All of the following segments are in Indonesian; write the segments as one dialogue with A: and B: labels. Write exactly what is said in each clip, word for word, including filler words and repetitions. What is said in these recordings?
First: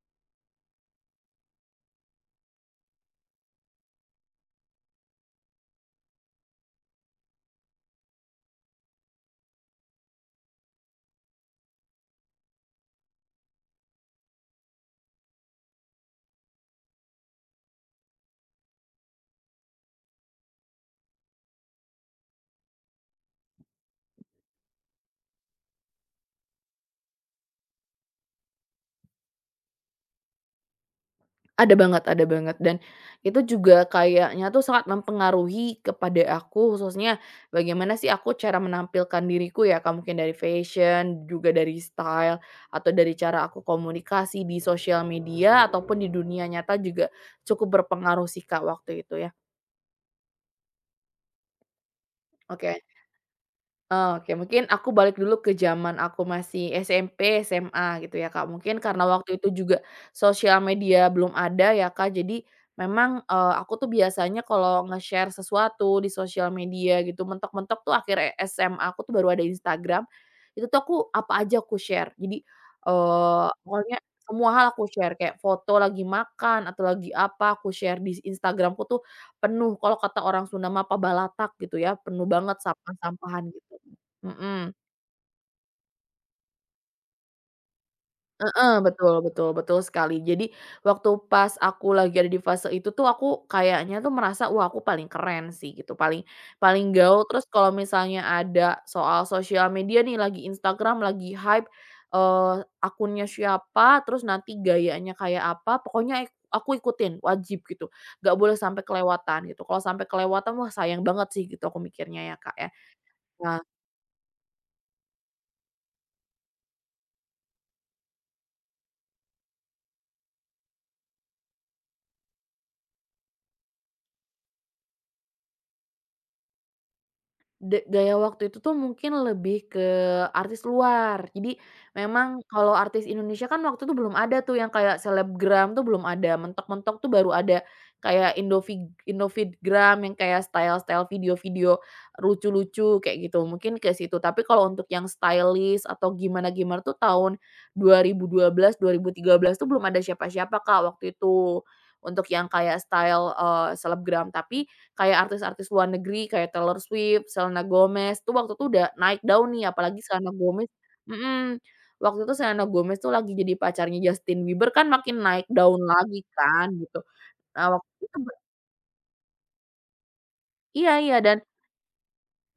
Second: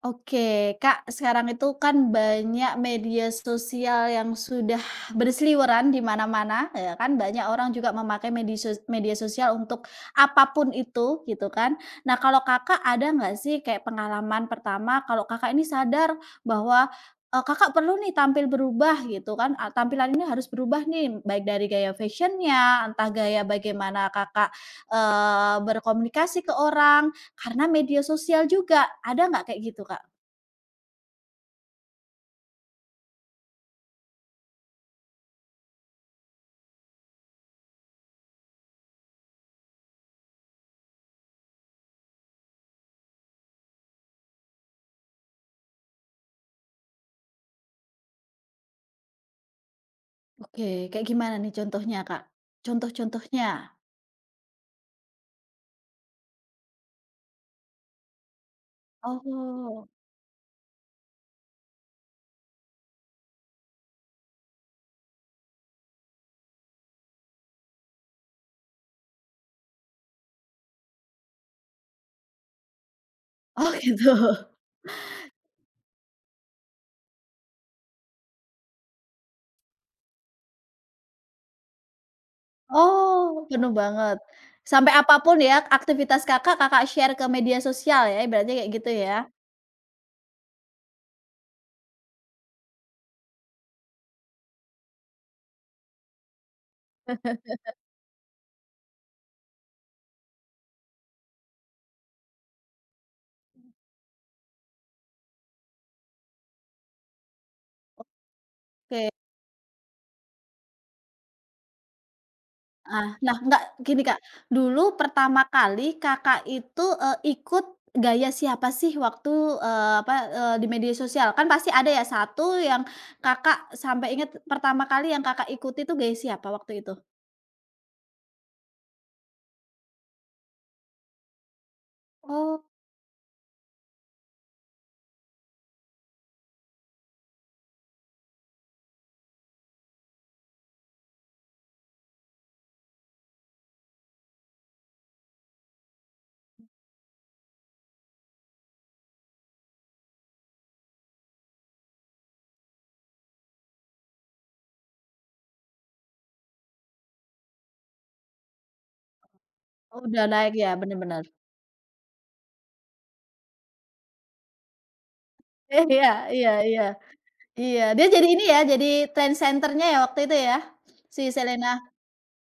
A: Oke, Kak, sekarang itu kan banyak media sosial yang sudah berseliweran di mana-mana, ya kan? Banyak orang juga memakai media sos- media sosial untuk apapun itu, gitu kan? Nah, kalau Kakak ada nggak sih kayak pengalaman pertama kalau Kakak ini sadar bahwa eh, Kakak perlu nih tampil berubah gitu kan? Ah, tampilan ini harus berubah nih, baik dari gaya fashionnya, entah gaya bagaimana Kakak eh, berkomunikasi ke orang, karena media sosial juga, ada nggak kayak gitu, Kak?
B: Ada banget, ada banget, dan itu juga kayaknya tuh sangat mempengaruhi kepada aku khususnya bagaimana sih aku cara menampilkan diriku ya Kak, mungkin dari fashion, juga dari style, atau dari cara aku komunikasi di sosial media ataupun di dunia nyata juga cukup berpengaruh sih Kak, waktu itu ya.
A: Oke, kayak gimana nih contohnya, Kak?
B: Oke.
A: Contoh-contohnya?
B: Oke, mungkin aku balik dulu ke zaman aku masih S M P, S M A gitu ya, Kak. Mungkin karena waktu itu juga
A: Oh.
B: sosial media belum ada ya, Kak. Jadi memang, eee, aku tuh biasanya kalau nge-share sesuatu di sosial media gitu, mentok-mentok tuh akhir S M A aku tuh baru ada Instagram, itu tuh aku apa aja aku share. Jadi, eee,
A: Oh
B: pokoknya
A: gitu.
B: semua hal aku share, kayak foto lagi makan atau lagi apa, aku share di Instagramku tuh penuh, kalau kata orang Sunda mah apa balatak gitu ya, penuh banget sampah-sampahan
A: Oh, penuh
B: gitu.
A: banget.
B: Mhm,
A: Sampai apapun ya aktivitas Kakak, Kakak share ke media sosial ya, ibaratnya kayak
B: heeh,
A: gitu
B: betul
A: ya?
B: betul betul sekali. Jadi waktu pas aku lagi ada di fase itu tuh aku kayaknya tuh merasa, "Wah, aku paling keren sih," gitu, paling paling gaul. Terus kalau misalnya ada soal sosial media nih, lagi Instagram lagi hype, eee, akunnya siapa, terus nanti gayanya kayak apa, pokoknya ik aku ikutin, wajib gitu. Nggak boleh sampai
A: Oke.
B: kelewatan gitu, kalau sampai kelewatan, wah sayang banget sih gitu aku mikirnya ya, Kak, ya.
A: Ah, nah
B: Nah,
A: nggak gini Kak, dulu pertama kali Kakak itu, eee, ikut gaya siapa sih waktu, eee, apa, eee, di media sosial? Kan pasti ada ya satu yang Kakak sampai inget pertama kali yang Kakak ikuti tuh gaya siapa waktu itu?
B: da gaya waktu itu tuh mungkin lebih ke artis luar. Jadi memang
A: Oh.
B: kalau artis Indonesia kan waktu itu belum ada tuh yang kayak selebgram tuh belum ada, mentok-mentok tuh baru ada kayak Indofig Indofitgram yang kayak style-style video-video lucu-lucu kayak gitu, mungkin ke situ. Tapi kalau untuk yang stylist atau gimana-gimana tuh tahun dua ribu dua belas, dua ribu ribu belas tiga belas tuh belum ada siapa-siapa Kak waktu itu, untuk yang kayak style, eee, selebgram. Tapi kayak artis-artis luar negeri kayak Taylor Swift, Selena Gomez tuh waktu itu udah naik daun nih, apalagi
A: Udah
B: Selena
A: naik ya,
B: Gomez.
A: bener bener.
B: Mhm, waktu itu Selena Gomez tuh lagi jadi pacarnya Justin Bieber kan makin naik daun
A: Iya,
B: lagi
A: iya,
B: kan
A: iya,
B: gitu. Nah
A: iya,
B: waktu
A: dia
B: itu
A: jadi
B: ber
A: ini ya, jadi trendsetternya ya waktu itu ya,
B: Iya iya,
A: si
B: dan
A: Selena?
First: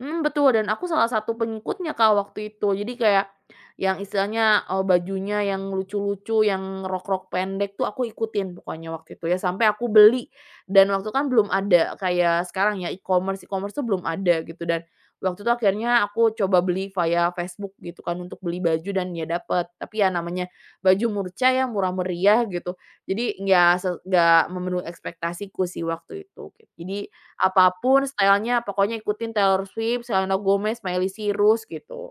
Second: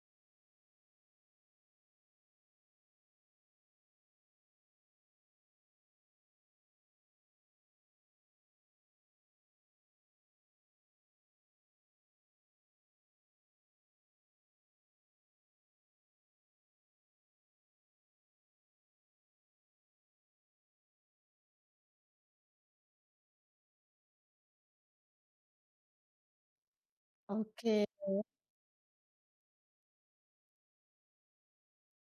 B: hmm, betul, dan aku salah satu pengikutnya, Kak, waktu itu. Jadi kayak yang istilahnya, eee, bajunya yang lucu-lucu, yang rok-rok pendek tuh aku ikutin pokoknya waktu itu ya, sampai aku beli, dan waktu kan belum ada kayak sekarang ya e-commerce e-commerce tuh belum ada gitu. Dan waktu itu akhirnya aku coba beli via Facebook gitu kan untuk beli baju, dan ya dapet. Tapi ya namanya baju murca ya murah meriah gitu, jadi nggak se nggak memenuhi ekspektasiku sih waktu itu, gitu. Jadi
A: Oke.
B: apapun stylenya, pokoknya ikutin Taylor Swift, Selena Gomez, Miley Cyrus gitu.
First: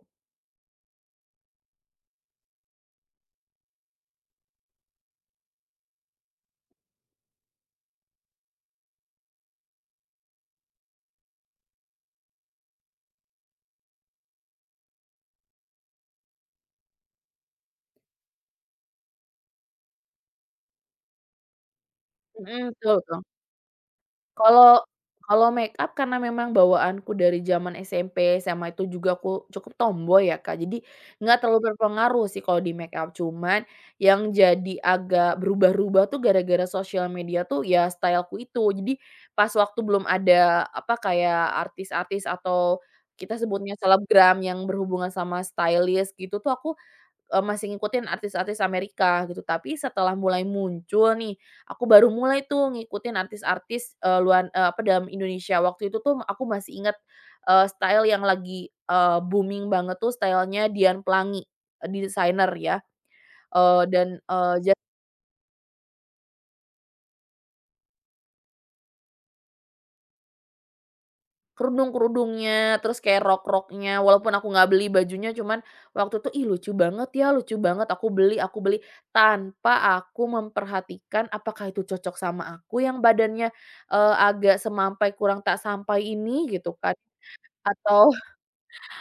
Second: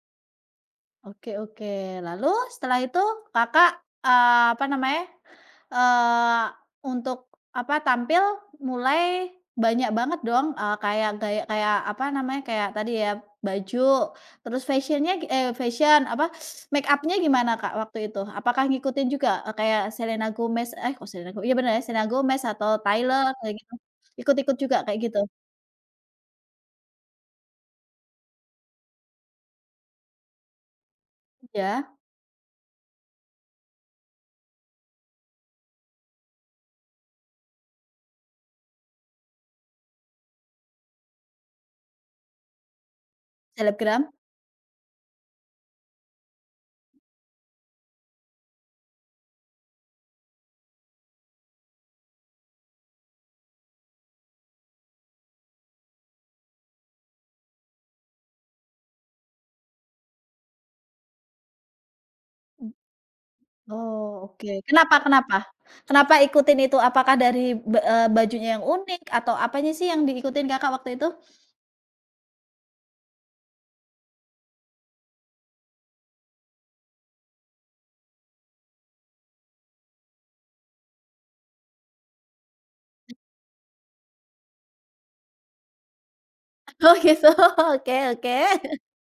A: Oke, oke. Lalu setelah itu Kakak, eee, apa namanya, eee, untuk apa, tampil mulai banyak banget dong, eee, kayak gaya kayak apa namanya, kayak tadi ya baju, terus fashionnya nya eh, fashion apa, make upnya gimana Kak waktu itu? Apakah ngikutin juga, eee, kayak Selena Gomez eh, kok Selena Gomez? Iya bener ya, Selena Gomez atau
B: Mhm, betul betul.
A: Taylor kayak gitu? Ikut-ikut juga
B: Kalau
A: kayak gitu?
B: kalau makeup karena memang bawaanku dari zaman S M P, S M A itu juga aku cukup tomboy ya, Kak, jadi nggak terlalu
A: Ya,
B: berpengaruh sih kalau di makeup, cuman yang jadi agak berubah-ubah tuh gara-gara sosial media tuh ya style-ku itu. Jadi pas waktu belum ada apa, kayak artis-artis atau kita sebutnya
A: selebgram?
B: selebgram yang berhubungan sama stylist gitu tuh aku Eee, masih ngikutin artis-artis Amerika gitu, tapi setelah mulai muncul nih, aku baru mulai tuh ngikutin artis-artis, eee, luar eee, apa, dalam Indonesia. Waktu itu tuh aku masih ingat eee, style yang lagi, eee, booming banget tuh stylenya Dian Pelangi, eee, desainer ya, eee, dan,
A: Oh, oke.
B: eee, ja
A: Kenapa, kenapa? Kenapa ikutin itu? Apakah dari ba eee, bajunya yang unik atau apanya sih yang diikutin Kakak waktu itu?
B: kerudung-kerudungnya, terus kayak rok-roknya, walaupun aku nggak beli bajunya, cuman waktu itu, "Ih, lucu banget ya, lucu banget, aku beli, aku beli," tanpa aku memperhatikan apakah itu cocok sama aku yang badannya, eee, agak semampai kurang tak sampai ini gitu
A: Oh
B: kan,
A: gitu, oke,
B: atau
A: oke.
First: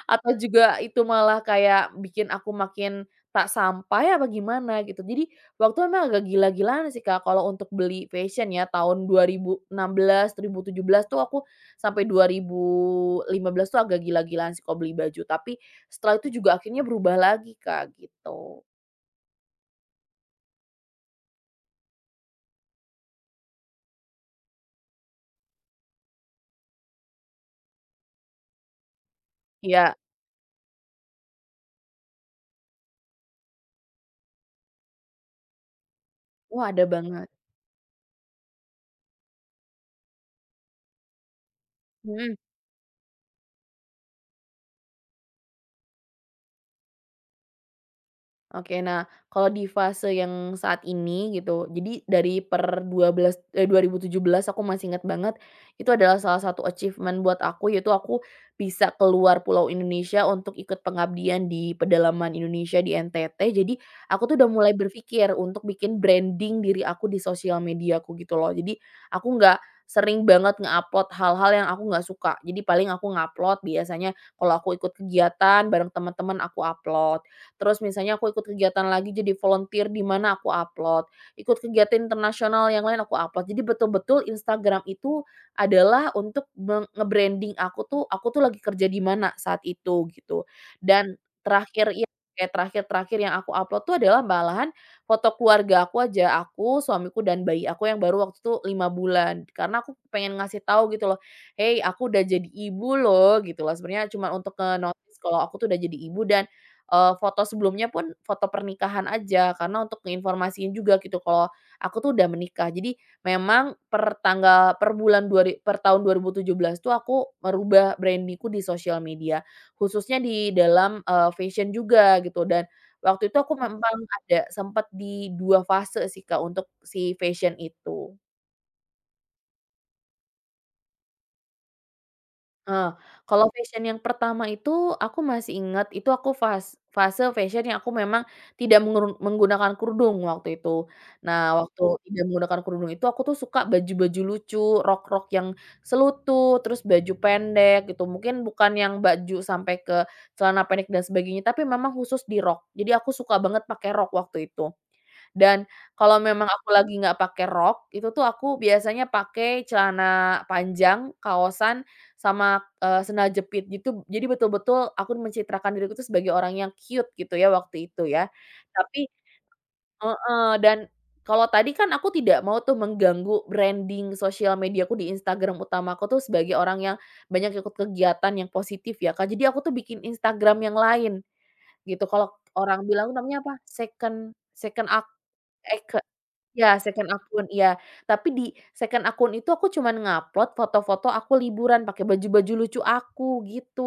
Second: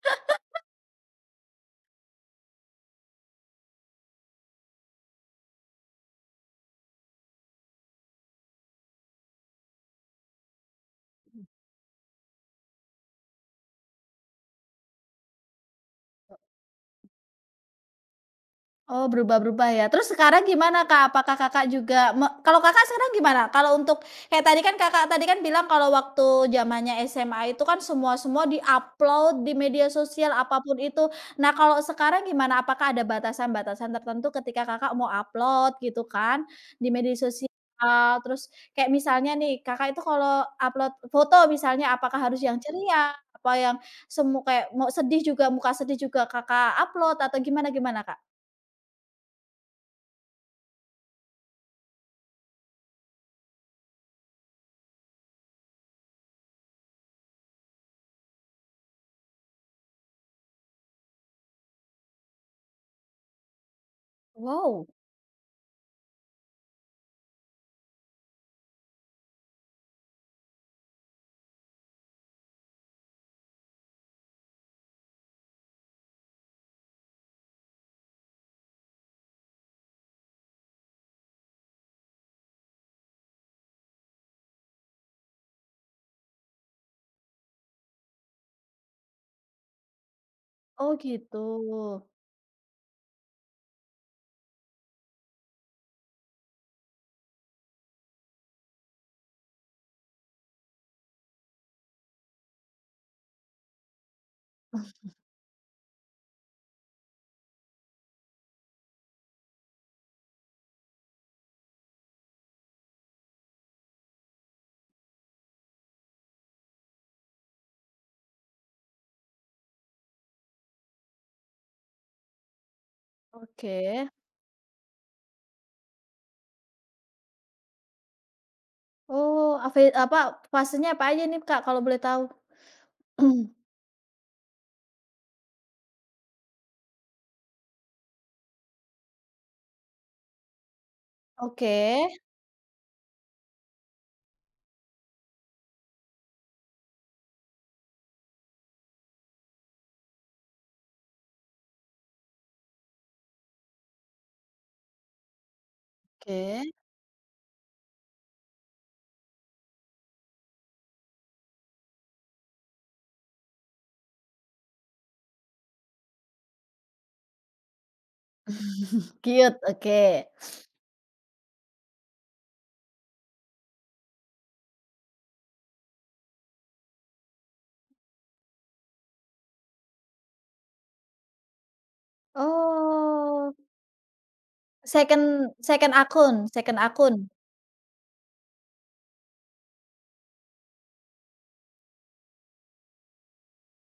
B: atau juga itu malah kayak bikin aku makin tak sampai apa gimana gitu. Jadi waktu memang agak gila-gilaan sih Kak kalau untuk beli fashion ya tahun dua ribu enam belas, dua ribu tujuh belas tuh aku sampai dua ribu lima belas tuh agak gila-gilaan sih kalau beli baju. Tapi setelah itu juga akhirnya berubah lagi Kak gitu.
A: Oh, berubah-berubah ya. Terus sekarang gimana, Kak? Apakah Kakak juga me kalau Kakak sekarang gimana? Kalau untuk kayak tadi kan Kakak tadi kan bilang kalau waktu zamannya S M A itu kan semua-semua di-upload di media
B: Ya,
A: sosial apapun itu. Nah, kalau sekarang gimana? Apakah ada batasan-batasan tertentu ketika Kakak mau upload gitu kan
B: wah ada
A: di media
B: banget.
A: sosial? Terus kayak misalnya nih, Kakak itu kalau upload foto misalnya apakah
B: Mhm.
A: harus yang ceria? Apa yang semu kayak mau sedih juga, muka sedih juga Kakak upload atau gimana gimana, Kak?
B: Oke, nah kalau di fase yang saat ini gitu, jadi dari per dua belas eh, dua ribu tujuh belas aku masih ingat banget, itu adalah salah satu achievement buat aku, yaitu aku bisa keluar pulau Indonesia untuk ikut pengabdian di pedalaman Indonesia di N T T. Jadi aku tuh udah mulai
A: Wow,
B: berpikir untuk bikin branding diri aku di sosial mediaku gitu loh. Jadi aku nggak sering banget nge-upload hal-hal yang aku nggak suka. Jadi paling aku nge-upload biasanya kalau aku ikut kegiatan bareng teman-teman aku upload. Terus misalnya aku ikut kegiatan lagi jadi volunteer di mana aku upload, ikut kegiatan internasional yang lain aku upload. Jadi betul-betul Instagram itu adalah untuk meng nge-branding aku tuh, aku tuh lagi kerja di mana saat itu gitu.
A: oh
B: Dan
A: gitu.
B: terakhir ya kayak terakhir-terakhir yang aku upload tuh adalah malahan foto keluarga aku aja, aku, suamiku, dan bayi aku yang baru waktu itu lima bulan. Karena aku pengen ngasih tahu gitu loh, "Hey, aku udah jadi ibu loh," gitu loh. Sebenarnya cuma untuk nge-notice kalau aku tuh udah jadi ibu, dan eee, foto sebelumnya pun foto pernikahan aja, karena untuk ngeinformasiin juga gitu kalau aku tuh udah menikah. Jadi memang per tanggal per bulan dua ri per tahun dua ribu tujuh belas tuh aku merubah branding di sosial media, khususnya di dalam, eee, fashion juga gitu, dan waktu itu aku memang
A: Oke.
B: ada sempat di dua fase sih Kak, untuk si fashion itu.
A: Oh, ave apa, fasenya apa aja nih, Kak, kalau boleh tahu?
B: Eee, kalau fashion yang pertama itu aku masih ingat, itu aku fas fase fashion yang aku memang tidak mengerun menggunakan kerudung waktu itu. Nah,
A: Oke,
B: waktu tidak menggunakan kerudung itu aku tuh suka baju-baju lucu, rok-rok yang selutut, terus baju pendek gitu. Mungkin bukan yang baju sampai ke celana pendek dan sebagainya, tapi memang khusus di rok. Jadi aku suka banget pakai rok waktu itu. Dan kalau memang aku
A: oke.
B: lagi nggak pakai rok, itu tuh aku biasanya pakai celana panjang, kaosan, sama, eee, sendal jepit gitu. Jadi betul-betul aku mencitrakan diriku tuh sebagai orang yang cute gitu ya waktu itu ya. Tapi
A: Cute, oke.
B: heeh, dan kalau tadi kan aku tidak mau tuh mengganggu branding sosial mediaku di Instagram utamaku tuh sebagai orang yang banyak ikut kegiatan yang positif ya, Kak. Jadi aku tuh bikin Instagram yang lain gitu. Kalau orang bilang namanya
A: Oh,
B: apa? Second second ak
A: second second akun
B: Ya,
A: second
B: second
A: akun?
B: akun, iya. Tapi di second akun itu aku cuman nge-upload foto-foto aku liburan pakai baju-baju lucu aku, gitu.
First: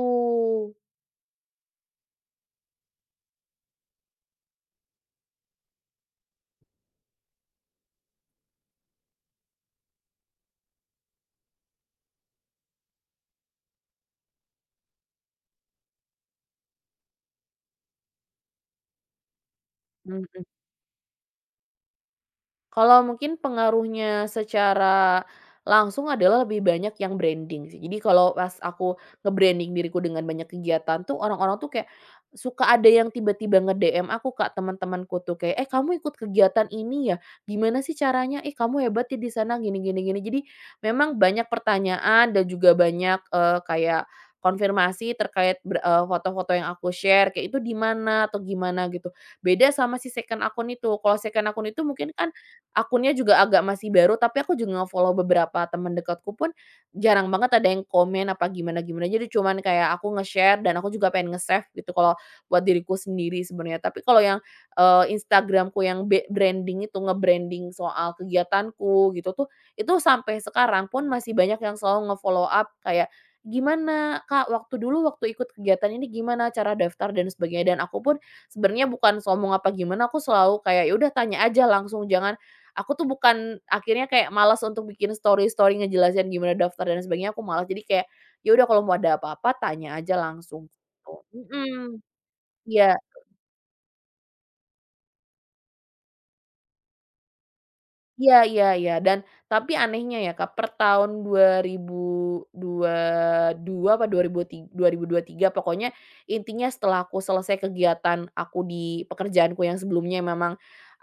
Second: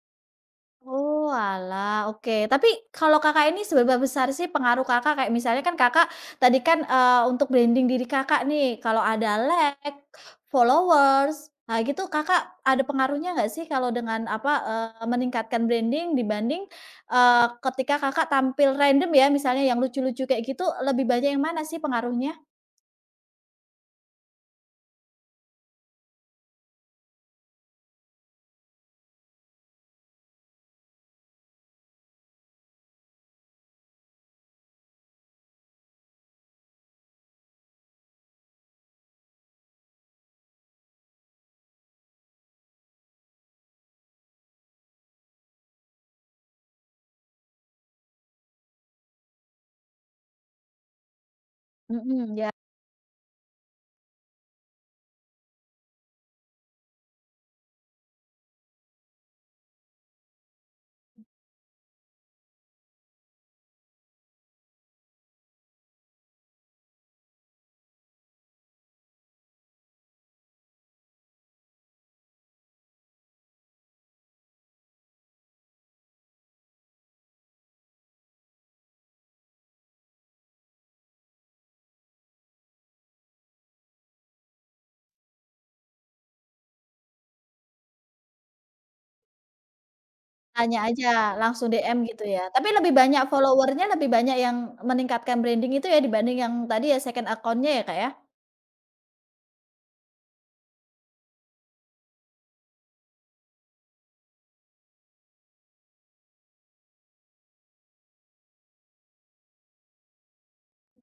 A: Oh, oalah, oke. Tapi kalau Kakak ini seberapa besar sih pengaruh Kakak, kayak misalnya kan Kakak tadi kan, eee, untuk branding diri Kakak nih, kalau ada like, followers, nah gitu Kakak ada pengaruhnya nggak sih kalau dengan apa, eee, meningkatkan branding dibanding, eee, ketika Kakak tampil random ya, misalnya yang lucu-lucu kayak gitu, lebih banyak yang mana sih pengaruhnya?
B: Kalau mungkin pengaruhnya secara langsung adalah lebih banyak yang branding sih. Jadi kalau pas aku nge-branding diriku dengan banyak kegiatan tuh orang-orang tuh kayak suka ada yang tiba-tiba nge-D M aku Kak, teman-temanku tuh kayak, "Eh, kamu ikut kegiatan ini ya? Gimana sih caranya? Eh, kamu hebat ya di sana gini gini gini." Jadi memang banyak pertanyaan dan juga banyak, eee, kayak konfirmasi terkait ber eee, foto-foto yang aku share kayak itu di mana atau gimana gitu. Beda sama si second akun itu. Kalau second akun itu mungkin kan
A: Mhm, ya.
B: akunnya juga agak masih baru, tapi aku juga nge-follow beberapa teman dekatku pun jarang banget ada yang komen apa gimana-gimana, jadi cuman kayak aku nge-share dan aku juga pengen nge-save gitu kalau buat diriku sendiri sebenarnya. Tapi kalau yang, eee, instagram yang be branding itu, nge-branding soal kegiatanku gitu tuh, itu sampai sekarang pun masih banyak yang selalu nge-follow up kayak, "Gimana Kak, waktu dulu waktu ikut kegiatan ini gimana cara daftar?" dan sebagainya. Dan aku pun sebenarnya bukan sombong apa gimana, aku selalu kayak, "Ya udah tanya aja langsung, jangan Aku tuh bukan akhirnya kayak malas untuk bikin story-story ngejelasin gimana daftar dan sebagainya, aku malas. Jadi kayak, ya udah kalau mau ada apa-apa tanya aja langsung
A: Tanya aja,
B: gitu."
A: langsung D M
B: Mhm.
A: gitu ya? Tapi lebih
B: Iya
A: banyak follower-nya, lebih banyak yang meningkatkan branding itu ya dibanding yang tadi ya second account-nya ya, Kak, ya?
B: iya iya iya. Dan tapi anehnya ya Kak, per tahun dua ribu dua puluh dua apa dua ribu tiga dua ribu dua puluh tiga pokoknya intinya setelah aku selesai kegiatan aku di pekerjaanku yang sebelumnya memang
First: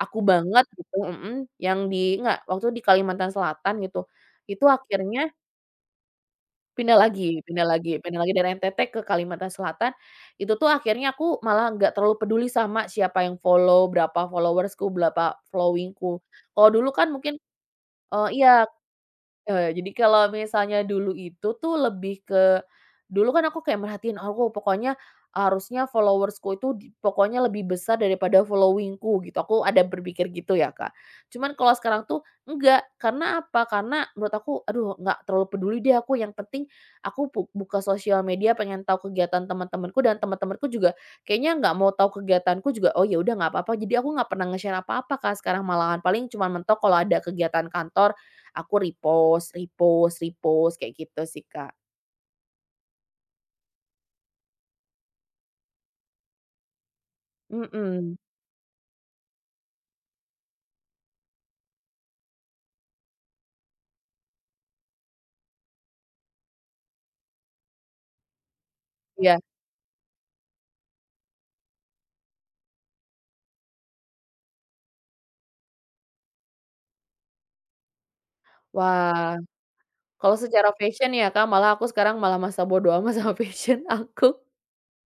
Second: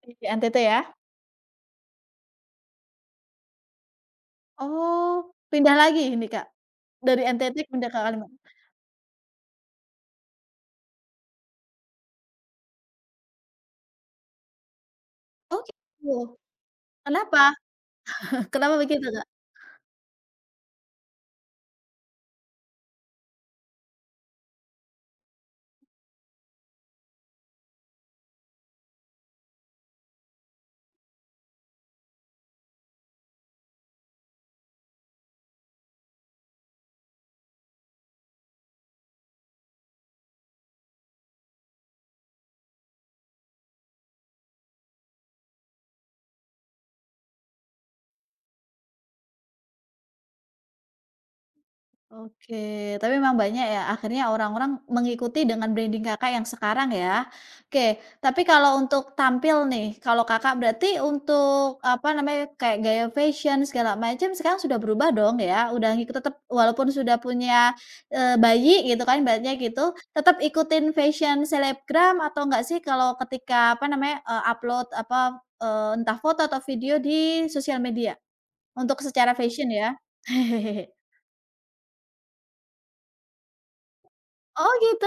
B: aku
A: Di N T T
B: banget
A: ya?
B: gitu, mhm, yang di enggak, waktu di Kalimantan Selatan gitu. Itu akhirnya
A: Oh, pindah lagi ini, Kak?
B: Pindah
A: Dari
B: lagi
A: N T T
B: pindah
A: pindah ke
B: lagi pindah lagi
A: Kalimantan?
B: dari N T T ke Kalimantan Selatan, itu tuh akhirnya aku malah nggak terlalu peduli sama siapa yang follow, berapa followersku, berapa
A: Oh gitu,
B: following-ku. Kalau dulu kan mungkin
A: kenapa?
B: eee, iya,
A: Kenapa begitu, Kak?
B: eee, jadi kalau misalnya dulu itu tuh lebih ke. Dulu kan aku kayak merhatiin, "Oh, aku pokoknya harusnya followersku itu di pokoknya lebih besar daripada followingku gitu, aku ada berpikir gitu ya, Kak." Cuman kalau sekarang tuh enggak, karena apa, karena menurut aku, aduh nggak terlalu peduli deh aku, yang penting aku bu buka sosial media pengen tahu kegiatan teman-temanku dan teman-temanku juga kayaknya nggak mau tahu kegiatanku juga, oh ya udah nggak apa-apa. Jadi aku nggak pernah nge-share apa-apa, Kak, sekarang malahan, paling cuma mentok kalau ada kegiatan kantor, aku repost repost repost kayak gitu sih, Kak.
A: Oke, tapi memang banyak ya, akhirnya orang-orang mengikuti dengan branding Kakak yang sekarang ya. Oke,
B: Mhm.
A: tapi kalau untuk tampil nih, kalau Kakak berarti untuk apa namanya, kayak gaya fashion segala macam sekarang sudah berubah dong ya, udah ngikut tetap walaupun sudah punya, eee, bayi gitu kan
B: Iya.
A: ibaratnya gitu, tetap ikutin fashion selebgram atau enggak sih kalau ketika apa namanya, eee, upload apa, eee, entah foto atau video di sosial media, untuk secara
B: Wah,
A: fashion ya?
B: kalau secara fashion ya, Kak, malah aku sekarang malah masa bodo amat sama fashion aku.
A: Oh gitu.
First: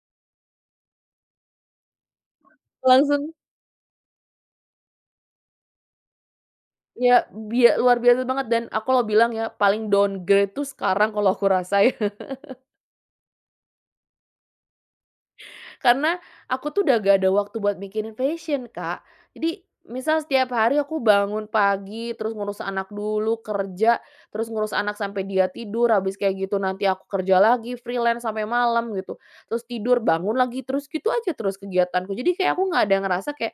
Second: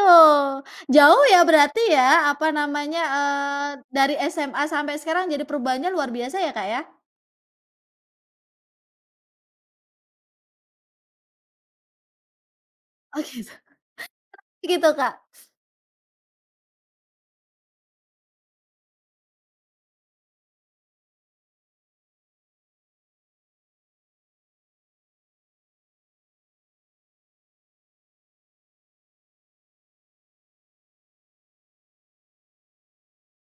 A: Jauh ya berarti ya, apa namanya,
B: Langsung
A: eee, dari S M A sampai sekarang jadi perubahannya luar biasa ya, Kak, ya?
B: ya bia luar biasa banget dan aku lo bilang ya, paling downgrade tuh sekarang kalau aku rasa ya.
A: Oh gitu. Gitu, Kak?
B: Karena aku tuh udah gak ada waktu buat mikirin fashion, Kak. Jadi misal setiap hari aku bangun pagi, terus ngurus anak dulu, kerja, terus ngurus anak sampai dia tidur, habis kayak gitu nanti aku kerja lagi, freelance sampai malam gitu. Terus tidur, bangun lagi, terus gitu aja terus kegiatanku. Jadi kayak aku nggak ada yang ngerasa kayak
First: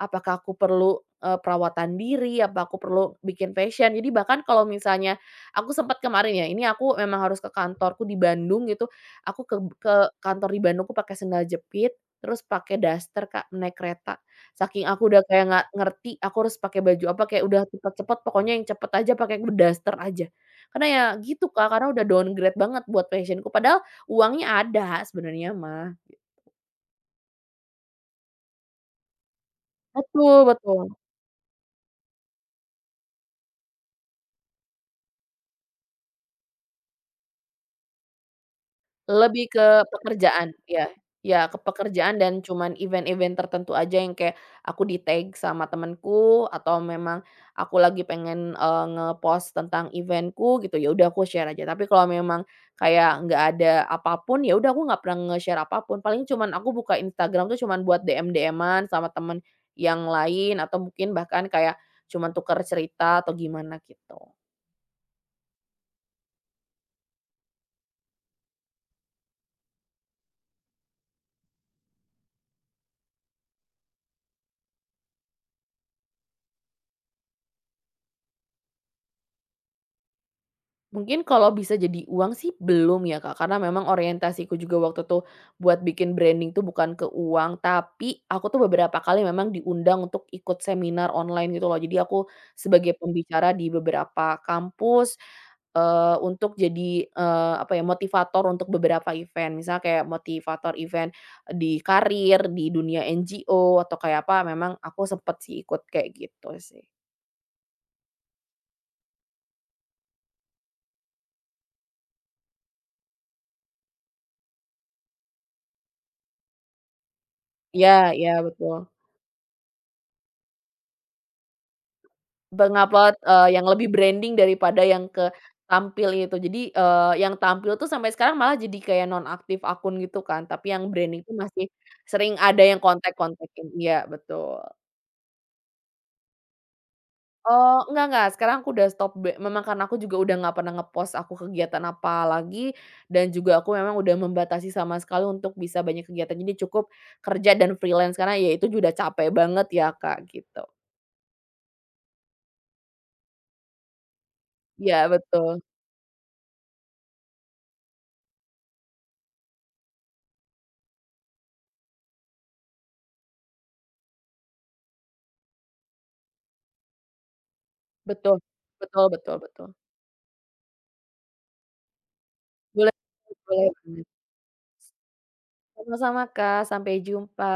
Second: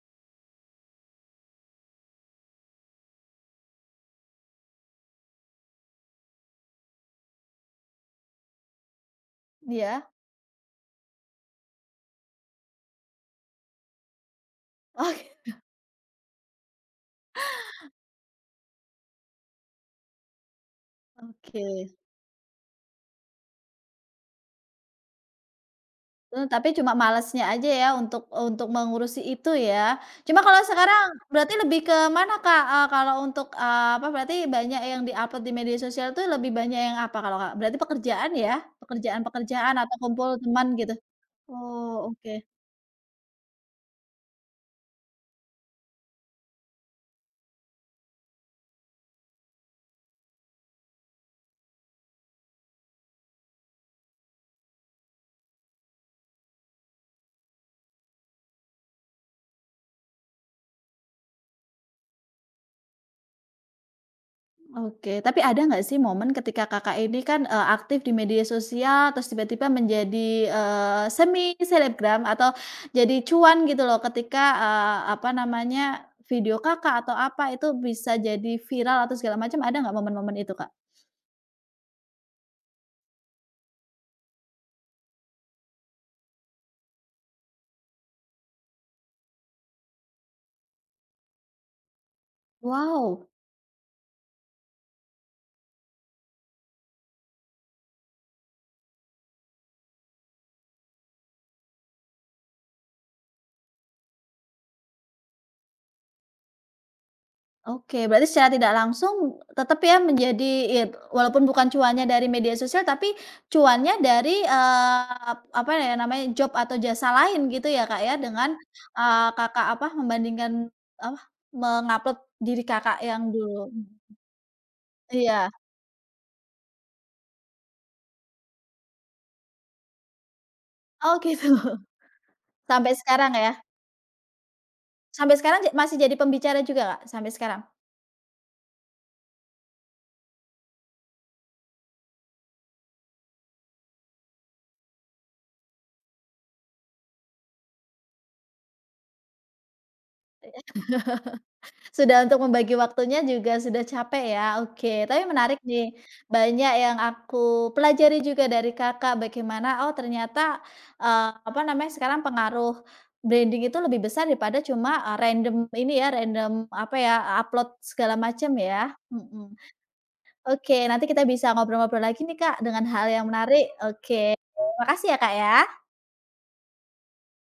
B: apakah aku perlu, eee, perawatan diri? Apa aku perlu bikin fashion? Jadi bahkan kalau misalnya aku sempat kemarin ya, ini aku memang harus ke kantorku di Bandung gitu, aku ke ke
A: Iya?
B: kantor di Bandung aku pakai sendal jepit, terus pakai daster Kak, naik kereta. Saking aku udah
A: Oke,
B: kayak nggak ngerti aku harus pakai baju apa, kayak udah cepet-cepet pokoknya yang cepet aja pakai daster aja. Karena ya gitu Kak,
A: oke.
B: karena udah downgrade banget buat fashion padahal uangnya ada sebenarnya mah.
A: Eee, tapi cuma malesnya aja ya untuk untuk mengurusi itu ya.
B: Betul
A: Cuma kalau
B: betul.
A: sekarang berarti lebih ke mana, Kak, eee, kalau untuk, eee, apa, berarti banyak yang di-upload di media sosial tuh lebih banyak yang apa kalau, Kak? Berarti pekerjaan ya?
B: Lebih ke
A: Pekerjaan-pekerjaan atau kumpul
B: pekerjaan,
A: teman
B: ya
A: gitu?
B: ya ke
A: Oh,
B: pekerjaan
A: oke.
B: dan cuman event-event tertentu aja yang kayak aku di-tag sama temenku atau memang aku lagi pengen, eee, nge tentang eventku gitu, ya udah aku share aja. Tapi kalau memang kayak nggak ada apapun ya udah aku nggak pernah nge-share apapun. Paling cuman aku buka Instagram tuh cuman buat D M-D M-an sama temen yang lain atau mungkin bahkan kayak cuman tuker cerita atau gimana gitu.
A: Oke, tapi ada nggak sih momen ketika Kakak ini kan, eee, aktif di media sosial, terus tiba-tiba menjadi, eee, semi selebgram atau jadi cuan gitu loh ketika, eee, apa namanya, video Kakak atau apa itu bisa jadi viral atau segala macam, ada nggak momen-momen itu, Kak?
B: Mungkin kalau bisa jadi uang sih belum ya, Kak, karena memang orientasiku juga waktu itu buat bikin branding tuh bukan ke uang, tapi aku tuh beberapa kali memang diundang untuk ikut seminar online gitu loh. Jadi aku sebagai
A: Wow!
B: pembicara di beberapa kampus, eee, untuk jadi, eee, apa ya, motivator untuk beberapa event. Misalnya kayak motivator event di karir, di dunia N G O, atau kayak apa, memang aku sempet sih ikut kayak gitu sih.
A: Oke, berarti secara tidak langsung tetap ya menjadi ya walaupun bukan cuannya dari media sosial, tapi cuannya dari, eee, apa ya namanya, job atau jasa lain gitu ya,
B: Iya
A: Kak, ya,
B: iya,
A: dengan,
B: betul.
A: eee, Kakak apa, membandingkan apa, mengupload diri Kakak
B: Mengupload,
A: yang
B: eee, yang
A: dulu.
B: lebih branding daripada yang ke
A: Iya.
B: tampil itu. Jadi, eee, yang tampil tuh sampai sekarang malah jadi kayak nonaktif akun gitu kan, tapi yang
A: Oh
B: branding tuh
A: gitu.
B: masih sering ada yang
A: Sampai sekarang ya?
B: kontak-kontakin. Iya, betul.
A: Sampai sekarang ja masih jadi pembicara juga, Kak, sampai sekarang?
B: Oh, enggak enggak, sekarang aku udah stop be memang karena aku juga udah nggak pernah nge-post aku kegiatan apa lagi, dan juga aku memang udah membatasi sama sekali untuk bisa banyak kegiatan. Jadi cukup kerja dan freelance, karena ya itu udah capek banget ya, Kak, gitu.
A: Sudah untuk membagi waktunya juga sudah capek ya,
B: Iya,
A: oke. Tapi menarik
B: betul.
A: nih, banyak yang aku pelajari juga dari Kakak, bagaimana, oh ternyata, eee, apa namanya, sekarang pengaruh branding itu lebih besar daripada cuma, eee, random ini ya, random apa ya, upload segala
B: Betul.
A: macam ya,
B: Betul betul
A: mhm.
B: betul.
A: Oke, nanti kita bisa ngobrol-ngobrol lagi nih Kak, dengan
B: Boleh
A: hal yang
B: boleh
A: menarik,
B: banget.
A: oke. Makasih ya Kak ya.
B: Sama-sama Kak, sampai jumpa.